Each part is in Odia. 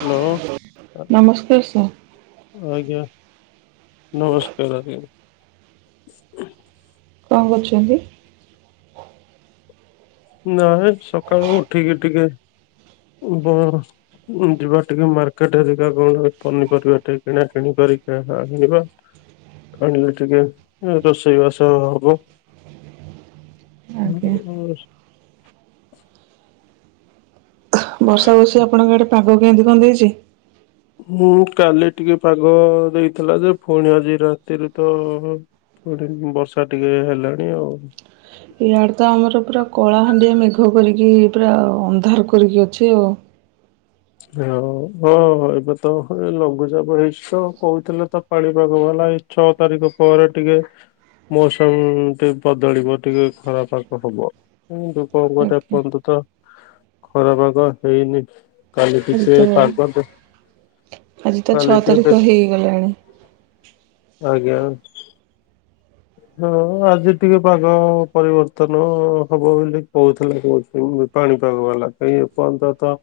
ହ୍ୟାଲୋ। ନମସ୍କାର ସାର୍ ଆଜ୍ଞା ନମସ୍କାର ଆଜ୍ଞା। କଣ କରୁଚନ୍ତି? ନାଇ ସକାଳୁ ଉଠିକି ଟିକେ ବ ଉଁ, ଯିବା ଟିକେ ମାର୍କେଟ ହେରିକା କଣ ପନିପରିବା ଟିକେ କିଣା କିଣି କରି ଆଣିବା। ଆଣିିଲେ ଟିକେ ରୋଷେଇ ବାସ ହବ। ଆଜ୍ଞା। ହ [inaudible] ବର୍ଷା ହଉସି ଆପଣଙ୍କ ଆଡେ ପାଗ କେଁନ୍ତି କଣ ଦେଇଚି? ମୁଁ କାଲି ଟିକେ ପାଗ ଦେଇଥିଲା ଯେ ପୁଣି ଆଜି ରାତିରୁ ତ ପୁଣି ବର୍ଷା ଟିକେ ହେଲାଣି ଆଉ। ଇଆଡେ ତ ଆମର ପୁରା କଳା ହାଣ୍ଡିଆ ମେଘ କରିକି ପୁରା ଅନ୍ଧାର କରିକି ଅଛି ଆଉ। ହ ହଁ ଏବେ ତ ଲଘୁଚାପ ହେଇଚି ତ କହୁଥିଲେ ତ। ପାଣିପାଗ ବାଲା ଏଇ ଛଅ ତାରିଖ ପରେ ଟିକେ ମୌସମ ଟିକେ ବଦଳିବ ଟିକେ ଖରା ପାଗ ହବ। ଆଜ୍ଞା [unintelligible] ଆଜି ଟିକେ ତ ପାଗ ଦେ ଆଜି ତ କାଲି ଛଅ ଟିକେ ଦେଖ ତାରିଖ ହେଇଗଲାଣି। ଆଜ୍ଞା। ହଁ ଆଜି ଟିକେ ପାଗ ପରିବର୍ତ୍ତନ ହବ ବୋଲି କହୁଥିଲେ କହୁଚି ମୁଁ। ପାଣିପାଗ ବାଲା କାଇଁ ଏ ପର୍ଯ୍ୟନ୍ତ ତ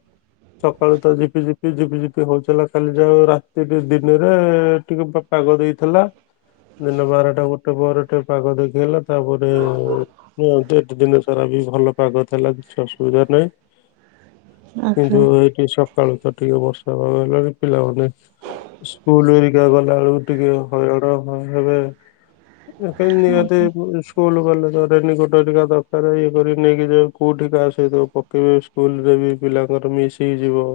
ସକାଳୁ ତ ଝିପି ଝିପି ଝିପି ଝିପି ହଉଥିଲା କାଲି ଯାଉ ରାତି ଟିକେ ଦିନେରେ ଟିକେ ପାଗ ଦେଇଥିଲା ଦିନ ବାରଟା ଗୋ ଟେ ପରେ ଟିକେ ପାଗ ଦେଖେଇଲା ତାପରେ ହୁଁ ଜିନିଷ ତାରା ବି ଭଲ ପାଗ ଥେଲା କିଛି ଅସୁବିଧା ନାହିଁ କିନ୍ତୁ ଆଜ୍ଞା ଏ ଏଇ ସକାଳୁ ତ ଟିକେ ବର୍ଷା ପାଗ ହେଲାଣି ପିଲାମାନେ ସ୍କୁଲହେରିକା ଗଲା ବଳକୁ ଟିକେ ହଇରାଣ ହ ହେବେ। ଏ ନିହାତି ଆଜ୍ଞା ସ୍କୁଲ କଲେଜ ରେନିକୋଟ ହେରିକା ଦରକାର ଇଏ କରି ନେଇକି କୋଉଠି କାହା ସହିତ ପ କେବେ ସ୍କୁଲରେ ବି ପିଲାଙ୍କର ମିସ୍ ହେଇଯିବ।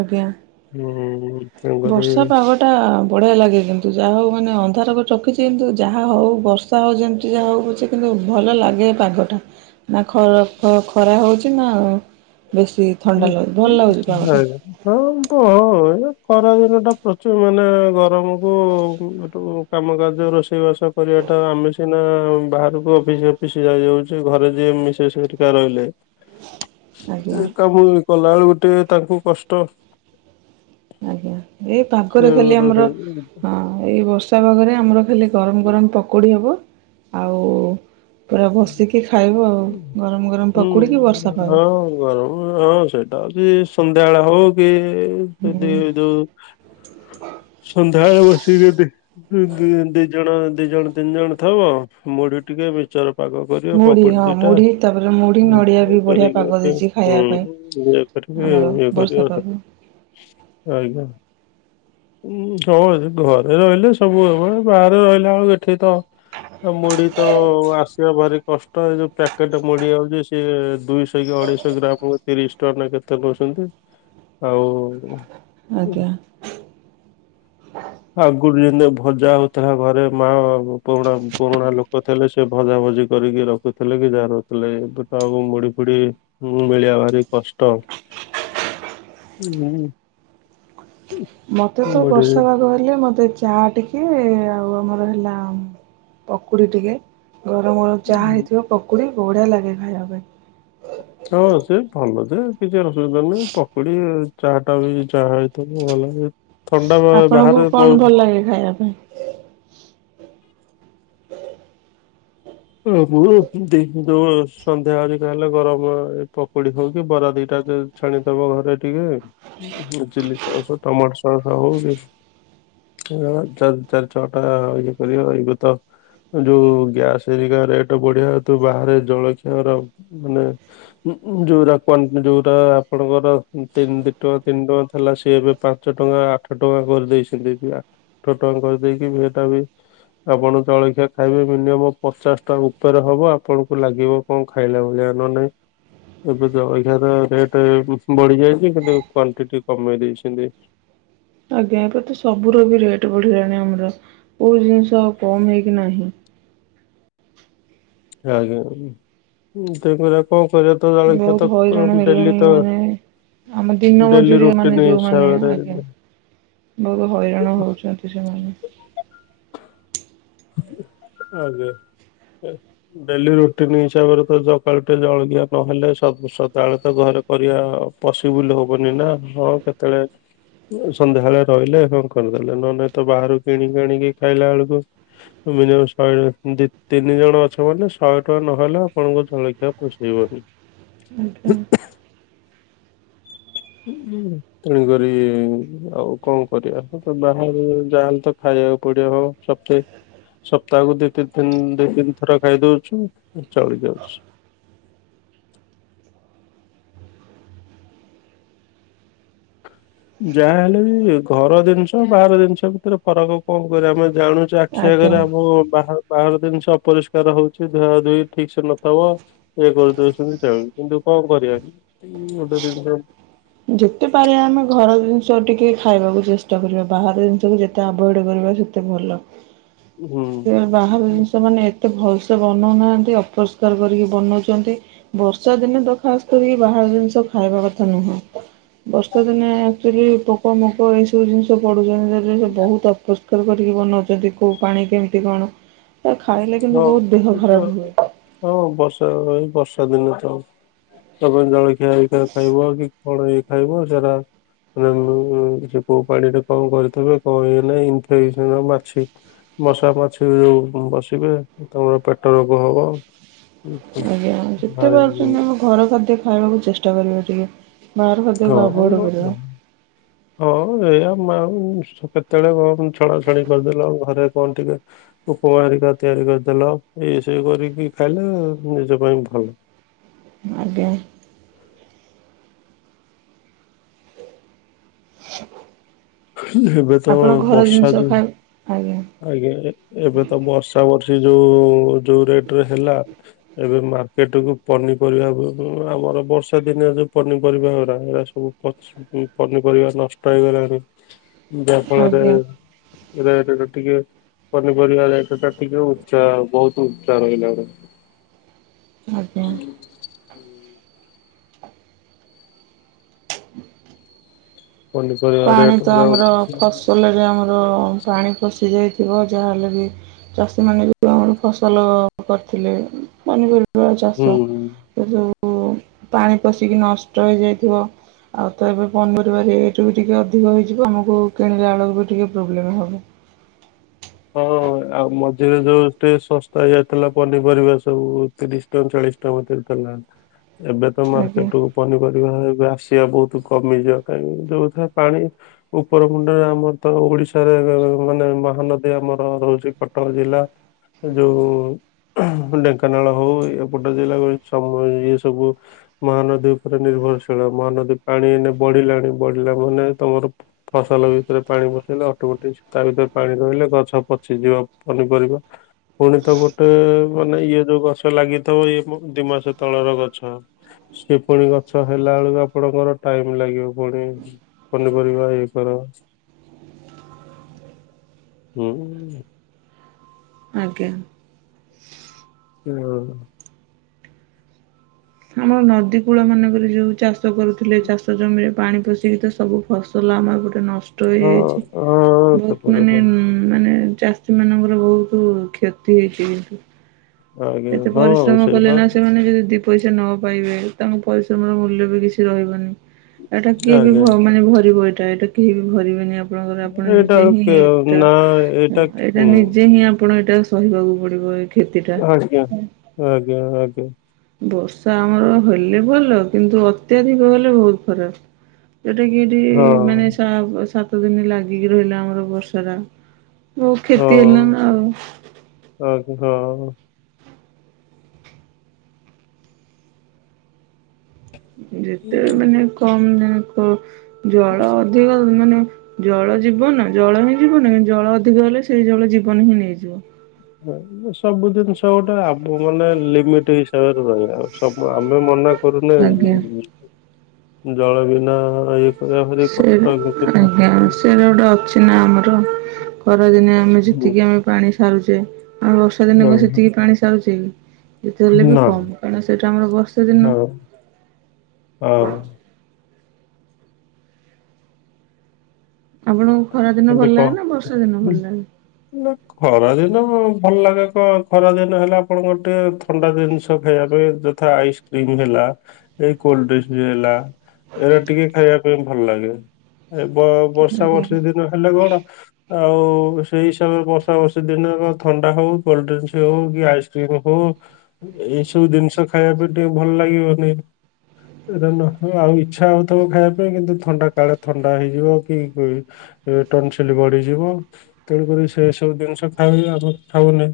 ଆଜ୍ଞା ହୁଁ ତେଣୁକରି ବର୍ଷା ହୁଁ। ପାଗରେ ଟା ବଢିଆ ଲାଗେ କିନ୍ତୁ ଯାହା ହଉ ମାନେ ଅନ୍ଧାର କରି ରଖିଚି କିନ୍ତୁ ଯାହା ହଉ ବର୍ଷ ବର୍ଷା ହଉ ଯେମିତି ଯାହାହଉ ପଛେ କିନ୍ତୁ ଭଲ ଲାଗେ ଏ ପାଗଟା। ନା ଖରା ଖରା ହଉଚି ନା ବେଶି ଥଣ୍ଡା ଲାଗୁଚି ଭଲ ଲାଗୁଚି ପାଗଟା। ହଁ ତ ହଁ ଏ ଖରାଦିନ ଟା ପ୍ରଚୁର ମାନେ ଗରମକୁ ଏଠୁ କାମ କାର୍ଯ୍ୟ ରୋଷେଇ ବାସ କରିବାଟା ଆମେ ସିନା ବାହାରକୁ ଅଫିସ ଅଫିସ୍ ଯାଇ ଯାଉଚୁ ଘରେ ଯିଏ ମିଶ ସେସ୍ ହେରିକା ରହିଲେ। ଆଜ୍ଞା। ସବୁ କଲାବେଳୁକୁ ଟିକେ ତାଙ୍କୁ କଷ୍ଟ। ଆଜ୍ଞା, ଏ ସେ ପାଗରେ ଖାଲି ଗୋଟେ ଆମର ସେ ହଁ ଏଇ ବର୍ଷା ପାଗରେ ଆମର ଖାଲି ଗରମ ଗରମ ପକୋଡି ହବ ଆଉ ପୁରା ବସିକି ଖାଇବୁ ଆଉ। ଗରମ ଗରମ ହୁଁ ପକୁଡିକି ବର୍ଷା ପାଗ। ହଁ ଗରମ ହଁ ସେଇଟା ହଉଚି ସନ୍ଧ୍ୟାବେଳେ ହଉ କି ସେଦି ଯୋଉ ହ। ସନ୍ଧ୍ୟାବେଳେ ବସିକି ଯଦି ଦି ଜଣ, ଦି ଜଣ ତିନି ଜଣ ଥବ ମୁଢି ଟିକେ ମିକ୍ସଚର ପାଗ କରିଆ ମୁଢ଼ି ପକୁଡି ହଁ ଦିଟା ମୁଢ଼ି ତାପରେ ମୁଢ଼ି ନଡ଼ିଆ ବି ବଢ଼ିଆ ପାଗ ଦେଇଛି [unintelligible] ହୁଁ ଖାଇବା ପାଇଁ ଆମର ବର୍ଷା ପାଗ [unintelligible] ଆଜ୍ଞା। ଉଁ ଘରେ ରହିଲେ ସବୁ ହବ ବାହାରେ ରହିଲା ଆଉ ଏଠି ତ ମୁଢି ତ ଆସ। ଭାରି କଷ୍ଟ ଏ ଯୋଉ ପ୍ୟାକେଟ୍ ମୁଡିଆଉଛି ସିଏ ଦୁଇଶହ କି ଅଢେଇଶହ ଗ୍ରାମ ତିରିଶ ଟା ନା କେତେ ନହୁଛନ୍ତି ଆଉ। ଆଜ୍ଞା। ଆଗରୁ ଯେମିତି ଭଜା ହଉଥିଲା ଘରେ ମା ପୁରୁଣା ପୁରୁଣା ଲୋକ ଥିଲେ ସେ ଭଜା ଭ ଜି କରିକି ରଖୁଥିଲେ କି ଯା ରହୁଥିଲେ ଏବେ ତ ଆଉ ମୁଢି ଫୁଢ଼ି ମିଳିବା ଭାରି କଷ୍ଟ। ହ ହୁଁ। ମତେ ତ ମୁଢି ବର୍ଷା ଭାଗ ହେଲେ ମତେ ଚା ଟିକେ ଆଉ ଆମର ହେଲା ପକୁଡି ଟିକେ ଗରମ ଗରମ ଚା ହେଇଥିବ ପକୁଡି ବଢିଆ ଲାଗେ ଖାଇଆ ପାଇଁ। ହଁ ସେ ଭଲ ସେ କିଛି ଅସୁବିଧା ନାହିଁ ପକୁଡି ଚାହା ଟା ବି ଚାହା ହେଇଥିବ ଭଲ ଥଣ୍ଡା ବାହାରେ ଲାଇ ଖାଇଆ ପାଇଁ। ହ ମୁ ଦେ ଗୋ ସନ୍ଧ୍ୟା ଆରିକା ହେଲେ ଗରମ ଏ ପକୁଡି ହଉ କି ବରା ଦିଟା ଛାଣିଦବ ଘରେ ଟିକେ ଚିଲି ସସ ଟମାଟୋ ସସ୍ ହଉ ଚାରି ଛଅ ଟା ଇଏ କରିବ ଏଗ ତ ଯୋଉ ଗ୍ୟାସ ସେଇବିକା ରେଟ ବଢିଆ ତୁ ବାହାରେ ଜଳଖିଆର ମାନେ ଉ ଯଉଟା କ ଯୋଉଟା ଆପଣଙ୍କର ତିନି ଦି ଟଙ୍କା ତିନି ଟଙ୍କା ଥିଲା ସିଏ ଏବେ ପାଞ୍ଚ ଟଙ୍କା ଆଠ ଟଙ୍କା କରିଦେଇଛନ୍ତି ଆଠ ଟଙ୍କା କରିଦେଇକି ଏଟା ବି ଆପଣ ଜଳଖିଆ ଖାଇବେ ମିନିମମ୍ ପଚାଶ ଟଙ୍କା ଉପରେ ହବ ଆପଣଙ୍କୁ ଲାଗିବ କଣ ଖାଇଲା ଭଳିଆ ନ ନାଇଁ। ଏବେ ତ ଅଧିକା ର ରେଟ ବଢି ଯାଇଛି କିନ୍ତୁ କ୍ଵଣ୍ଟିଟି କମେଇ ଦେଇଛନ୍ତି। ଆଜ୍ଞା ଏବେ ତ ସବୁର ର ବି ରେଟ ବଢିଲାଣି ଆମର କୋଉ ଜିନିଷ ଆଉ କମ ହେଇକି ନାହିଁ। ଆଜ୍ଞା [unintelligible] କଣ କରିବା ତ ଜଳଖିଆ ବହୁତ ତ ହଇରାଣ ଡେଲି ହେଲେଣି ତ ମାନେ ଆମ ଦିନ ଡେଲି ମଜୁରିଆ ରୁଟି ମାନେ ନ ଯୋଉମାନେ ହିସାବରେ ଆଜ୍ଞା ବହୁତ ହଇରାଣ ହଉଛନ୍ତି ସେମାନେ। ଆଜ୍ଞା। ଡେଲି ରୁଟିନ ହିସାବରେ ତ ସକାଳୁ ଟେ ଜଳଖିଆ ନହେଲେ ସ ସଦାବେଳେ ତ ଘରେ ପରିଆ ପଶିବୁଲ ହବନି ନା ହଁ କେତେବେଳେ ସନ୍ଧ୍ୟାବେଳେ ରହିଲେ କଣ କରିଦେଲେ ନହ ନେଲେ ତ ବାହାରୁ କିଣିଣିକି ଖାଇଲା ବେଳକୁ ମିନିମ ଶହେ ଦି ତିନି ଜଣ ଅଛ ମାନେ ଶହେ ଟଙ୍କା ନହେଲେ ଆପଣଙ୍କ ଜଳଖିଆ ପୋଷେଇବନି। ହ ଆଜ୍ଞା। ହୁଁ ହୁଁ। ତେଣୁ କରି ଆଉ କଣ କରିବା ତ ବାହାରେ ଯାଲେ ତ ଖାଇଆକୁ ପଡିବ। ସପ୍ତାେ ସପ୍ତାହକୁ ଦିତିି ଦି ତିନି ଥର ଖାଇ ଦଉଛୁ ଚଳି ଜାଉଛି। ଯାହା ହେଲେ ବି ଘର ଜିନିଷ ବାହାର ଜିନିଷ ଭିତରେ ଫରକ କଣ କରିବା ଆମେ ଜାଣୁ ଛୁ ଆଖି ଆଜ୍ଞା। ଆଗରେ ଆମ ବା ବାହାର ଜିନିଷ ଅପରିଷ୍କାର ହଉଛି ଧୁଆ ଧୋଇ ଠିକ ସେ ନଥବ। ଇଏ କରିଦଉଛନ୍ତି ଚାହି କିନ୍ତୁ କଣ କରିଆ ଗୋଟେ ଜିନିଷ ଯେତେ ପାରିବା ଆମେ ଘର ଜିନିଷ ଟିକେ ଖାଇବାକୁ ଚେଷ୍ଟା କରିବା ବାହାର ଜିନିଷକୁ ଯେ ତେ ଆଭଡ କରିବା ସେତେ ଭଲ ସେ ବାହାର ହୁଁ। ଜିନିଷ ମାନେ ଏତେ ଭଲସେ ବନାଉନାହାଁନ୍ତି ଅପରିଷ୍କାର କରିକି ବନାଉଛନ୍ତି ବର୍ଷା ଦିନେ ଦ ଖାସ୍ କରିକି ବାହାର ଜିନିଷ ଖାଇବା କଥା ନୁହେଁ ବର୍ଷା ଦିନେ ଆଚୁଆଲି ପୋକ ମୋକ ଏଇ ସବୁ ଜିନିଷ ପଡୁଛନ୍ତିରେ ସେ ବହୁତ ଅପ କରିକି ବନାଉଛନ୍ତି କଉ ପାଣି କେମିତି କଣ ଖାଇଲେ କିନ୍ତୁ ହଉ ବହୁତ ଦେହ ଏ ତ ଖରାପ ହୁଏ ହଁ ବର୍ଷା ଏ ବର୍ଷା ଦିନେ ତ ତା ପାଇଁ ଜଳଖିଆ ଖିଆ ଖାଇବ କି ପଳେଇ ଖାଇବ ସେଟା ମାନେ ସେ କୋଉ ପାଣି ରେ କଣ କରିଥିବେ କହ ନାାଇ ଇନଫେସନ ମାଛି ମସା ମାଛି ଯୋଉ ବସିବେ ତମର ପେଟ ରୋଗ ହବ ଆଜ୍ଞା ଯେତେ ଭାରି ପାରୁଛନ୍ତି ଆମେ ଘର ଖାଦ୍ୟ ଖାଇବାକୁ ଚେଷ୍ଟା କରିବ ଟିକେ ବାହାର ଖାଦ୍ୟ ହଁ କୁ ଆଭେଡେ କରିବ ହଁ ଏଇଆ ମ୍ୟାମ କେତେବେଳେ କଣ ଛଣାଛଣି କରିଦେଲ ଆଉ ଘରେ କଣ ଟିକେ ଉପମା ହରିକା ତିଆରି କରିଦେଲ ଏଇସବୁ କରିକି ଖାଇଲେ ନିଜ ପାଇଁ ଭଲ ଆଜ୍ଞା ଏବେ ତ ଆପଣ ଘର ବର୍ଷା ଜିନିଷ ଯୋଉ ଖାଇ ଆଜ୍ଞା ଆଜ୍ଞା ଏବେ ତ ବର୍ଷା ବର୍ଷି ଯୋଉ ଯୋଉ ରେଟ ରେ ହେଲା ଏବେ ମାର୍କେଟ କୁ ପନିପରିବା ହଉ ଥିବ ଆମର ବର୍ଷା ଦିନିଆରେ ଯୋଉ ପନିପରିବା ହ ସବୁ ପଚ ପନିପରିବା ନଷ୍ଟ ହେଇଗଲାଣି ଯାହାଫଳରେ ଆଜ୍ଞା ରେଟେ ଟିକେ ପନିପରିବା ଦାୟିତ୍ୱ ଟା ଟିକେ ଉଚ୍ଚା ବହୁତ ଉଚା ରହିଲା ଗ ଆଜ ହୁଁ ପନିପରିବା ପାଣି ରେଟ ତ ଆମର ଫସଲରେ ଆମର ପାଣି ପଷି ଯାଇଥିବ ଯାହାହେଲେ ବି ଚାଷୀମାନେ ଯେଉଁ ଆମର ଫସଲ କରିଥିଲେ ପନିପରିବା ହୁଁ ଚାଷ ଏ ଯେଉଁ ପାଣି ପଶିକି ନଷ୍ଟ ହେଇଯାଇଥିବ ଆଉ ତ ଏବେ ପନିପରିବ ସେଟା ବି ଟିକିେ ଅଧିକ ହୋଇଇଯିବ ଆମକୁ କିଣିଲା ବେଳକୁ ବି ଟିକିେ ପ୍ରୋବ୍ଲେମ୍ ହେବ ହଁ ଆଉ ମଝିରେ ଯୋଉ ଟେ ଶସ୍ତା ହେଇଯାଇଥିଲା ପନିପରିବା ସବୁ ତିରିଶ ପଇ ଚାଳିଶ ଟଙ୍କା ଗୋଟେ ଥିଲା ଏବେ ତ ଆଜ୍ଞା ମାର୍କେଟ ପନିପରିବା ଏବେ ଆସିବା ବହୁତ କମିଯିବ କାହିଁକି ଯୋଉଥିରେ ପାଣି ଉପରଖୁଣ୍ଡରେ ଆମର ତ ଓଡିଶାରେ ମାନେ ମହାନଦୀ ଆମର ରହୁଛି କଟକ ଜିଲ୍ଲା ଯୋଉ ଢେଙ୍କାନାଳ ହଉ ଏପଟେ ଜିଲ୍ଲା ସବୁ ଇଏ ସବୁ ମହାନଦୀ ଉପରେ ନିର୍ଭରଶୀଳ ମହାନଦୀ ପାଣି ଏ ଇନା ବଢିଲାଣି ବଢିଲା ମାନେ ତମର ଫସଲ ଭିତରେ ପାଣି ବସେଇଲେ ଅଟକଟେଇ ତା ଭିତରେ ପାଣି ରହିଲେ ଗଛ ପଚି ଯିବା ପନିପରିବା ପୁଣି ତ ଗୋଟେ ମାନେ ଇଏ ଯୋଉ ଗଛ ଲାଗିଥିବ ଇଏ ଦି ମାସ ତଳର ଗଛ ସେ ପୁଣି ଗଛ ହେଲା ବେଳକୁ ଆପଣଙ୍କର ଟାଇମ ଲାଗିବ ପୁଣି ପନିପରିବା ଇଏ କର ହୁଁ ଆଜ୍ଞା ହୁଁ ଆମର ନଦୀ କୂଳ ମାନଙ୍କରେ ଯୋଉ ଚାଷ କରୁଥିଲେ ଚାଷ ଜମିରେ ପାଣି ପୋଷିକି ତ ସବୁ ଫସଲ ଆମର ଗୋଟେ ନଷ୍ଟ ହଁ ହେଇଯାଇଛି ହଁ ବହୁତ ସେପଟ ମାନେ ମାନେ ଚାଷୀ ମାନଙ୍କର ବହୁତ କ୍ଷତି ହେଇଛି କିନ୍ତୁ ଆଜ୍ଞା ଏତେ ହଁ ପରିଶ୍ରମ କଲେ ସେଇବା ନା ସେମାନେ ଯଦି ଦି ପଇସା ନ ପାଇବେ ତାଙ୍କ ପରିଶ୍ରମର ମୂଲ୍ୟ ବି କିଛି ରହିବନି। ଏଇଟା କିଏ ବି ଆଜ୍ଞା ମାନେ ଭରିବ ଏଇଟା ଏଇଟା କେହି ବି ଭରିବେନି ଆପଣଙ୍କର ଆପଣ ଏଇଟା ନିଜେ ହିଁ ଏଇଟା ନା ଏଇଟା ହୁଁ ନିଜେ ହିଁ ଆପଣ ଏଇଟା ସହିବାକୁ ପଡ଼ିବ ଏ କ୍ଷତିଟା। ଆଜ୍ଞା ଆଜ୍ଞା। ବର୍ଷା ଆମର ହେଲେ ଭଲ କିନ୍ତୁ ଅତ୍ୟଧିକ ହେଲେ ବହୁତ ଖରାପ। ଯୋଉଟା କି ଏଇଠି ହଁ ମାନେ ସାତ ଦିନ ଲାଗିକି ରହିଲା ଆମର ବର୍ଷା ଟା ବହୁତ କ୍ଷତି ହେଲା ନା ଆଉ ଆଁ ହଁ [inaudible] ଯେତେ ମାନେ କମ୍ ଜଳ ଅଧିକ [unintelligible] ମାନେ ଜଳ ଜୀବନ ଜଳ ହିଁ ଜୀବନ ଜଳ ଅଧିକ ହେଲେ ସେଇ ଜଳ ଜୀବନ ହିଁ ନେଇଯିବ। ହ ସବୁ ଜିନିଷ ଗୋଟେ ଆବ ମାନେ ଲିମିଟ୍ [unintelligible] ସବୁ ଆମେ ମନା କରୁନେ ଆଜ୍ଞା ଜଳ ବିନା ଇଏ କରିବା ଭାରି ସେଟା କଷ୍ଟ କିନ୍ତୁ ଆଜ୍ଞା ସେଟା ଗୋଟେ ଅଛି ନା ଆମର। ଖରାଦିନେ ଆମେ ହୁଁ, ଯେତିକି ଆମେ ପାଣି ସାରୁଛେ ଆଉ ବର୍ଷା ଦିନେ କଣ ହୁଁ, ସେତିକି ପାଣି ସାରୁଛେ କି ଯେତେ ହେଲେବି ନା କମ୍ କାରଣ ସେଇଟା ଆମର ବର୍ଷେ ଦିନ ହଁ ହଁ। ଆପଣଙ୍କୁ ଖରା ଦିନ ଭଲ ଲାଗେନା ବର୍ଷା ଦିନ ଭଲ ଲାଗେ? ହାଲେ ଖରା ଦିନ ଭଲ ଲାଗେ କଣ ଖରା ଦିନ ହେଲେ ଆପଣଙ୍କର ଟିକେ ଥଣ୍ଡା ଜିନିଷ ଖାଇବା ପାଇଁ ଯଥା ଆଇସ୍ ଆଇସିକ୍ରିମି ହେଲା ଏଇ କୋଲଡ୍ରିଙ୍କସି ହେଲା ଏରା ଟିକେ ଖାଇବା ପାଇଁ ଭଲ ଲାଗେ, ଏ ବ ବର୍ଷା ଆଜ୍ଞା ବର୍ଷି ଦିନ ହେଲେ କଣ ଆଉ ସେଇ ହିସାବରେ ବର୍ଷା ବର୍ଷ ଦିନେ କଣ ଥଣ୍ଡା ହଉ କୋଲଡ୍ରିଙ୍କସ ହଉ କି ଆଇସ୍ କ୍ରିମ ହଉ ଏଇସବୁ ଜିନିଷ ଖାଇବା ପାଇଁ ଟିକେ ଭଲ ଲାଗିବନି ଏଇଟା ନଥିବ ଆଉ ଇଚ୍ଛା ନଥିବ ଖାଇବା ପାଇଁ କିନ୍ତୁ ଥଣ୍ଡା କାଳେ ଥଣ୍ଡା ହେଇଯିବ କି ଟନ୍ ସିଲି ବଢିଯିବ ତେଣୁକରି ସେ ସବୁ ଜିନିଷ ଖାଇଲେ ଆମ ଖାଉନେଁ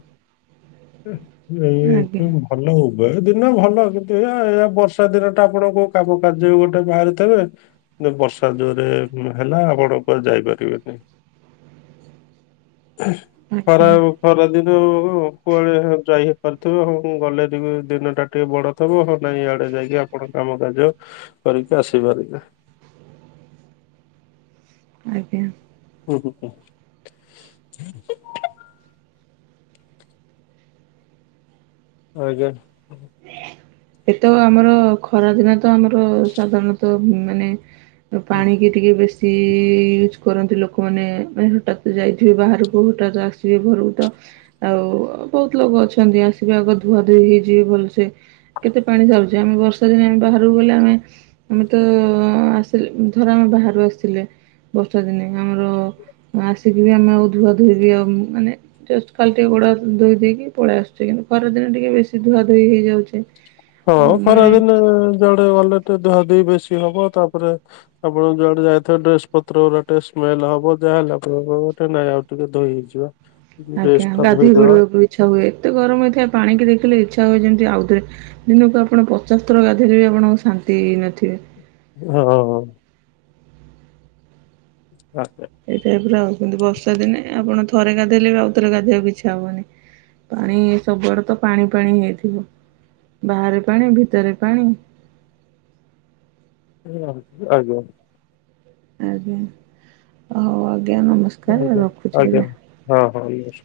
ଆଜ୍ଞା ଏଇ ଭଲ ଉଭୟ ଦିନ ଭଲ କିନ୍ତୁ ଏୟା ଏୟା ବର୍ଷା ଦିନଟା ଆପଣ କୋଉ କାମ କାର୍ଯ୍ୟରେ ଗୋଟେ ବାହାରିଥିବେ କିନ୍ତୁ ବର୍ଷା ଜୋରେ ହେଲା ଆପଣ କୁଆଡ଼େ ଯାଇପାରି [unintelligible] ଖରା ଆଜ୍ଞା ଖରାଦିନ ହୋଉ ହୋଉ କୁଆଡ଼େ ଯାଇ ହେଇ ପାରୁଥିବ ହଉ ଗଲେ ଟିକେ ଦିନଟା ଟିକେ ବଡ଼ ଥିବ ନାଇଁ ଇଆଡେ ଯାଇକି ଆପଣ କାମ କାର୍ଯ୍ୟ କରିକି ଆସିପାରିବେ। ଆଜ୍ଞା [unintelligible] ଆଜ୍ଞା। ଏଇତ ଆମର ଖରା ଦିନେ ତ ଆମର ସାଧାରଣତଃ ମାନେ ତ ପାଣି କେ ଟିକେ ବେଶୀ ୟୁଜ୍ କରନ୍ତି ଲୋକମାନେ ମାନେ ହଠାତ୍ ଯାଇଥିବେ ବାହାରକୁ ହଠାତ୍ ଆସି ସେଇ ଘରକୁ ତ ଆଉ ବହୁତ ଲୋକ ଅଛନ୍ତି ଆସିବେ ଆଗ ଧୁଆ ଧୁଇ ହେଇଯିବେ ଭଲ ସେ କେତେ ପାଣି ହଉଚି ଆମେ ବର୍ଷା ଦିନେ ଆମେ ବାହାରକୁ ଗଲେ ଆମେ ଆମେ ତ ଆସିଲେ ଧର ଆମେ ବାହାରୁ ଆସିଲେ ବର୍ଷା ଦିନେ ଆମର ଆସିକି ବି ଆମେ ଆଉ ଧୁଆ ଧୁଇ ବି ଆଉ ମାନେ ଜଷ୍ଟ ଖାଲି ଟିକେ ଗୋଡ ହାତ ଧୋଇ ଦେଇକି ପଳେଇ ଆସୁଛି କିନ୍ତୁ ଖରା ଦିନେ ଟିକେ ବେଶୀ ଧୁଆ ଧୋଇ ହେଇଯାଉଛେ ହଁ ଆଉ ମାନେ ଖରାଦିନେ ଯୁଆଡ଼େ ଗଲେ ଟିକେ ଧୁଆ ଧୋଇ ବେଶୀ ହବ ତାପରେ ଆପଣ ଯୁଆଡ଼େ ଯାଇଥିବା ଡ୍ରେସ ପତ୍ର ଗୁରା ଟିକେ ସ୍ମେଲ ହବ ଯାହାହେଲେ ଆପଣଙ୍କ [unintelligible] ନାଇଁ ଆଉ ଟିକେ ଧୋଇ ହେଇଯିବା। ଆଜ୍ଞା ଡ୍ରେସ ଟା ଗାଧୋଇ ଧୋଇଦବା ପଡ଼ିବାକୁ ଇଚ୍ଛା ହୁଏ ଏତେ ଗରମ ହେଇଥାଏ ପାଣିି ଦେଖିଲେ ଇଛା ହୁଏ ଯେମିତି ଆଉଥରେ ଦିନକୁ ଆପଣ ପଚାଶ ଥର ଗାଧେଇଲେ ବି ଆପଣ ଶାନ୍ତି ହେଇନଥିବେ। ହଁ ହଁ। [unintelligible] ଏଇ ଟାଇପ ଆଉ କିନ୍ତୁ ବର୍ଷା ଦିନେ ଆପଣ ଥରେ ଗାଧେଇଲେ ବି ଆଉଥରେ ଗାଧେଇବା କୁ ଇଚ୍ଛା ହବନି। ପାଣି ସବୁଆଡ଼େ ତ ପାଣି ପାଣି ହେଇଥିବ ବାହାରେ ପାଣି ଭିତରେ ପାଣି। [unintelligible] ଆଜ୍ଞା। ଆଜ୍ଞା ଆ ହଉ ଆଜ୍ଞା ନମସ୍କାର ରଖୁଛି ଆଜ୍ଞା। ହଁ ହଁ ଇଏସ।